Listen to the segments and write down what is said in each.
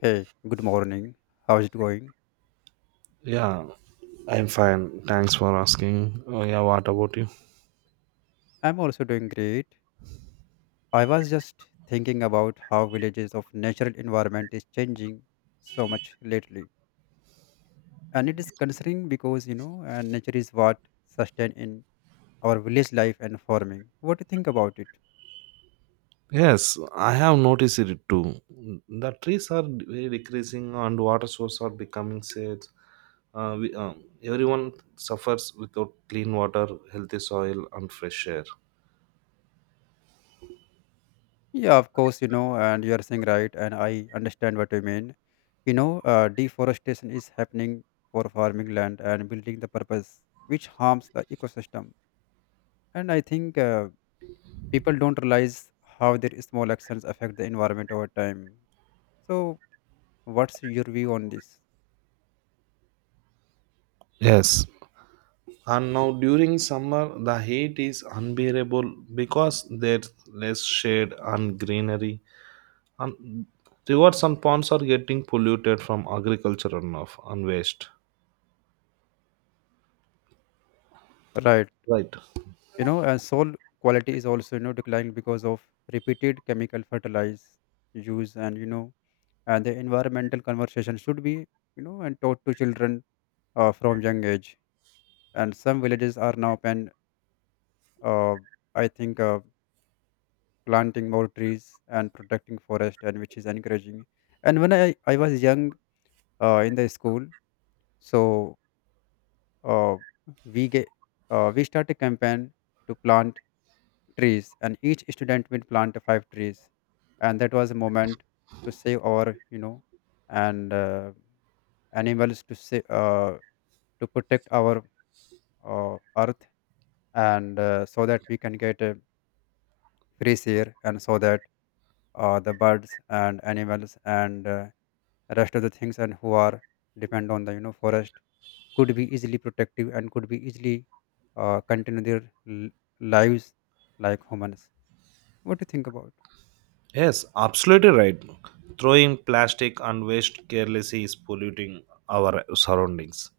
Hey, good morning. How's it going? Yeah, I'm fine. Thanks for asking. Oh, yeah, what about you? I'm also doing great. I was just thinking about how villages of natural environment is changing so much lately. And it is concerning because, you know, nature is what sustain in our village life and farming. What do you think about it? Yes, I have noticed it too. The trees are very decreasing and water sources are becoming scarce. We, everyone suffers without clean water, healthy soil, and fresh air. Yeah, of course, you know, and you are saying right, and I understand what you mean. Deforestation is happening for farming land and building the purpose, which harms the ecosystem. And I think people don't realize how their small actions affect the environment over time. So, what's your view on this? Yes. And now during summer, the heat is unbearable because there's less shade and greenery. And rivers and ponds are getting polluted from agriculture runoff and waste. Right. Right. You know, and soil quality is also, you know, declined because of repeated chemical fertilizer use and, you know, and the environmental conversation should be, you know, and taught to children from young age. And some villages are now uh, I think, uh, planting more trees and protecting forest and which is encouraging. And when I was young in the school, so uh, we get we start a campaign to plant trees and each student will plant five trees and that was a moment to save our and animals to save, to protect our earth and so that we can get a fresh air and so that the birds and animals and rest of the things and who are depend on the forest could be easily protective and could be easily continue their l- lives like humans. What do you think about? Yes, absolutely right. Throwing plastic and waste carelessly is polluting our surroundings.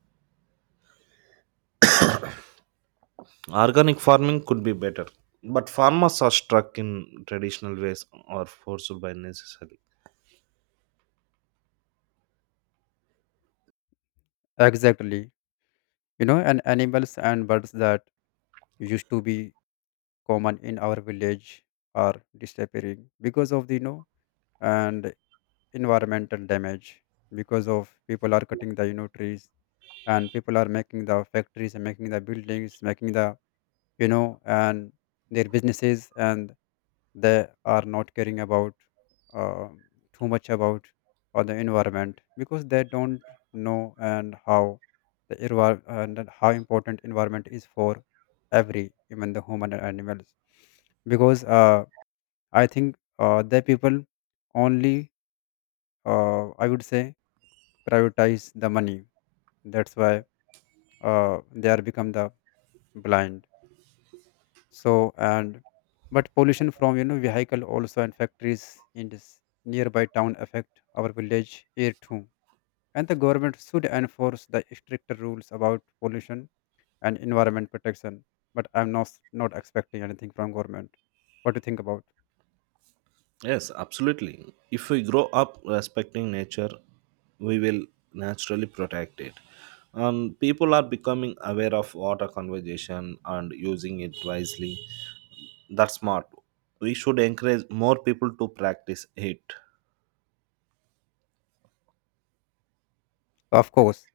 Organic farming could be better, but farmers are stuck in traditional ways or forced by necessity. Exactly. You know, and animals and birds that used to be common in our village are disappearing because of the and environmental damage because of people are cutting the trees and people are making the factories and making the buildings making the and their businesses and they are not caring about uh, too much about or the environment because they don't know and how and then how important environment is for every even the human and animals because I think the people only I would say prioritize the money. That's why they are become the blind so and but pollution from vehicle also and factories in this nearby town affect our village here too. And the government should enforce the stricter rules about pollution and environment protection, but I'm not expecting anything from government. What do you think about? Yes, absolutely. If we grow up respecting nature, we will naturally protect it. And people are becoming aware of water conservation and using it wisely. That's smart. We should encourage more people to practice it. Of course,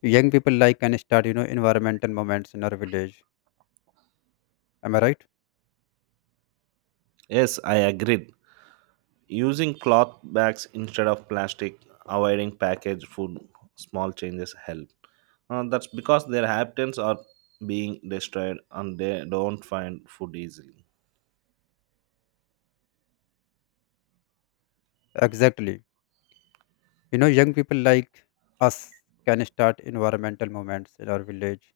young people like can start, you know, environmental movements in our village. Am I right? Yes, I agreed. Using cloth bags instead of plastic, avoiding packaged food, small changes help. That's because their habitats are being destroyed and they don't find food easily. Exactly. You know, young people like us can start environmental movements in our village,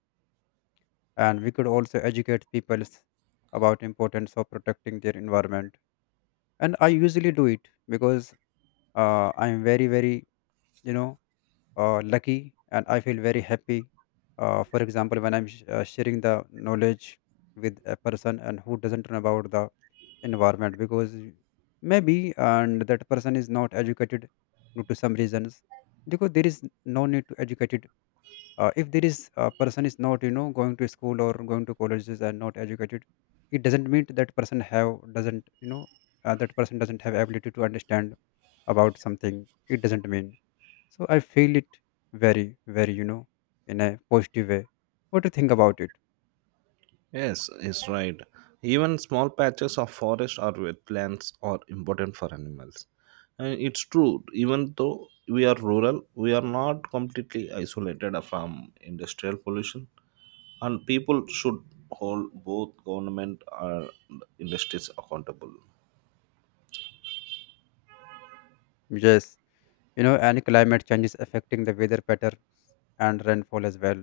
and we could also educate people about importance of protecting their environment. And I usually do it because I am very, you know, lucky, and I feel very happy. For example, when I'm sharing the knowledge with a person and who doesn't know about the environment because maybe and that person is not educated due to some reasons. Because there is no need to educate, if there is a person is not, you know, going to school or going to colleges and not educated, it doesn't mean that person have doesn't, you know, that person doesn't have ability to understand about something. It doesn't mean. So I feel it very very, you know, in a positive way. What do you think about it? Yes, it's right. Even small patches of forest or wetlands are important for animals. And it's true, even though we are rural, we are not completely isolated from industrial pollution. And people should hold both government and industries accountable. Yes, you know, and climate change is affecting the weather pattern and rainfall as well,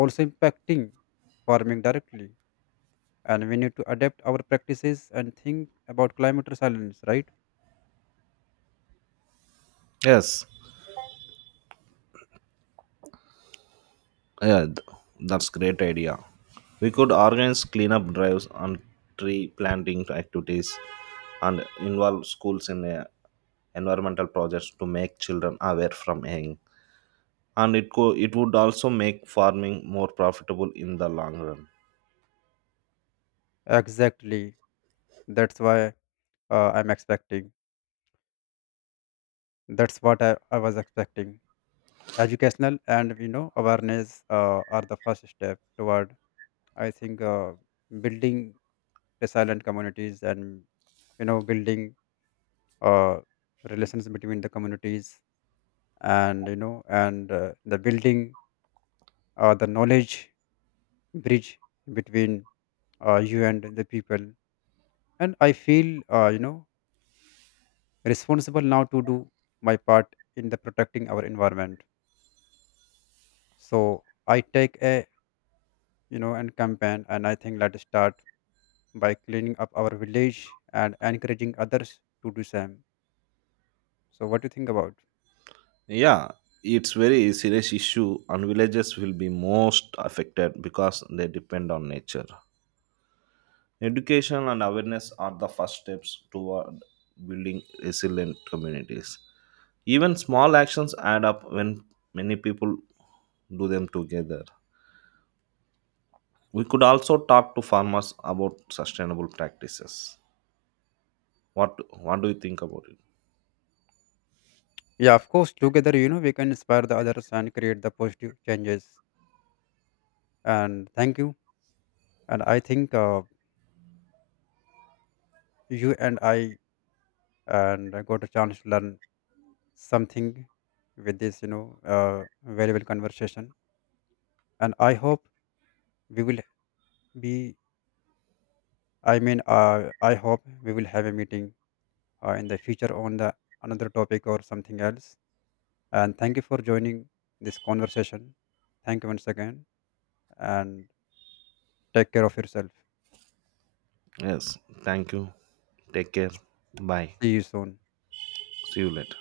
also impacting farming directly. And we need to adapt our practices and think about climate resilience, right? Yes. Yeah, that's great idea. We could organize cleanup drives and tree planting activities and involve schools in environmental projects to make children aware from young, and it would also make farming more profitable in the long run. Exactly. That's why I'm expecting. That's what I was expecting. Educational and, you know, awareness are the first step toward, I think, building resilient communities and, you know, building uh, relations between the communities, and, you know, and the building the knowledge bridge between you and the people. And I feel you know, responsible now to do my part in the protecting our environment. So I take a, you know, and campaign, and I think let's start by cleaning up our village and encouraging others to do same. So what do you think about? Yeah, it's very serious issue and villages will be most affected because they depend on nature. Education and awareness are the first steps toward building resilient communities. Even small actions add up when many people do them together. We could also talk to farmers about sustainable practices. What what do you think about it? Yeah, of course. Together, you know, we can inspire the others and create the positive changes. And thank you. And I think you and I, and I got a chance to learn something with this, you know, valuable conversation. And I hope we will be. I mean, I hope we will have a meeting in the future on the another topic or something else. And thank you for joining this conversation. Thank you once again, and take care of yourself. Yes, thank you. Take care. Bye. See you soon. See you later.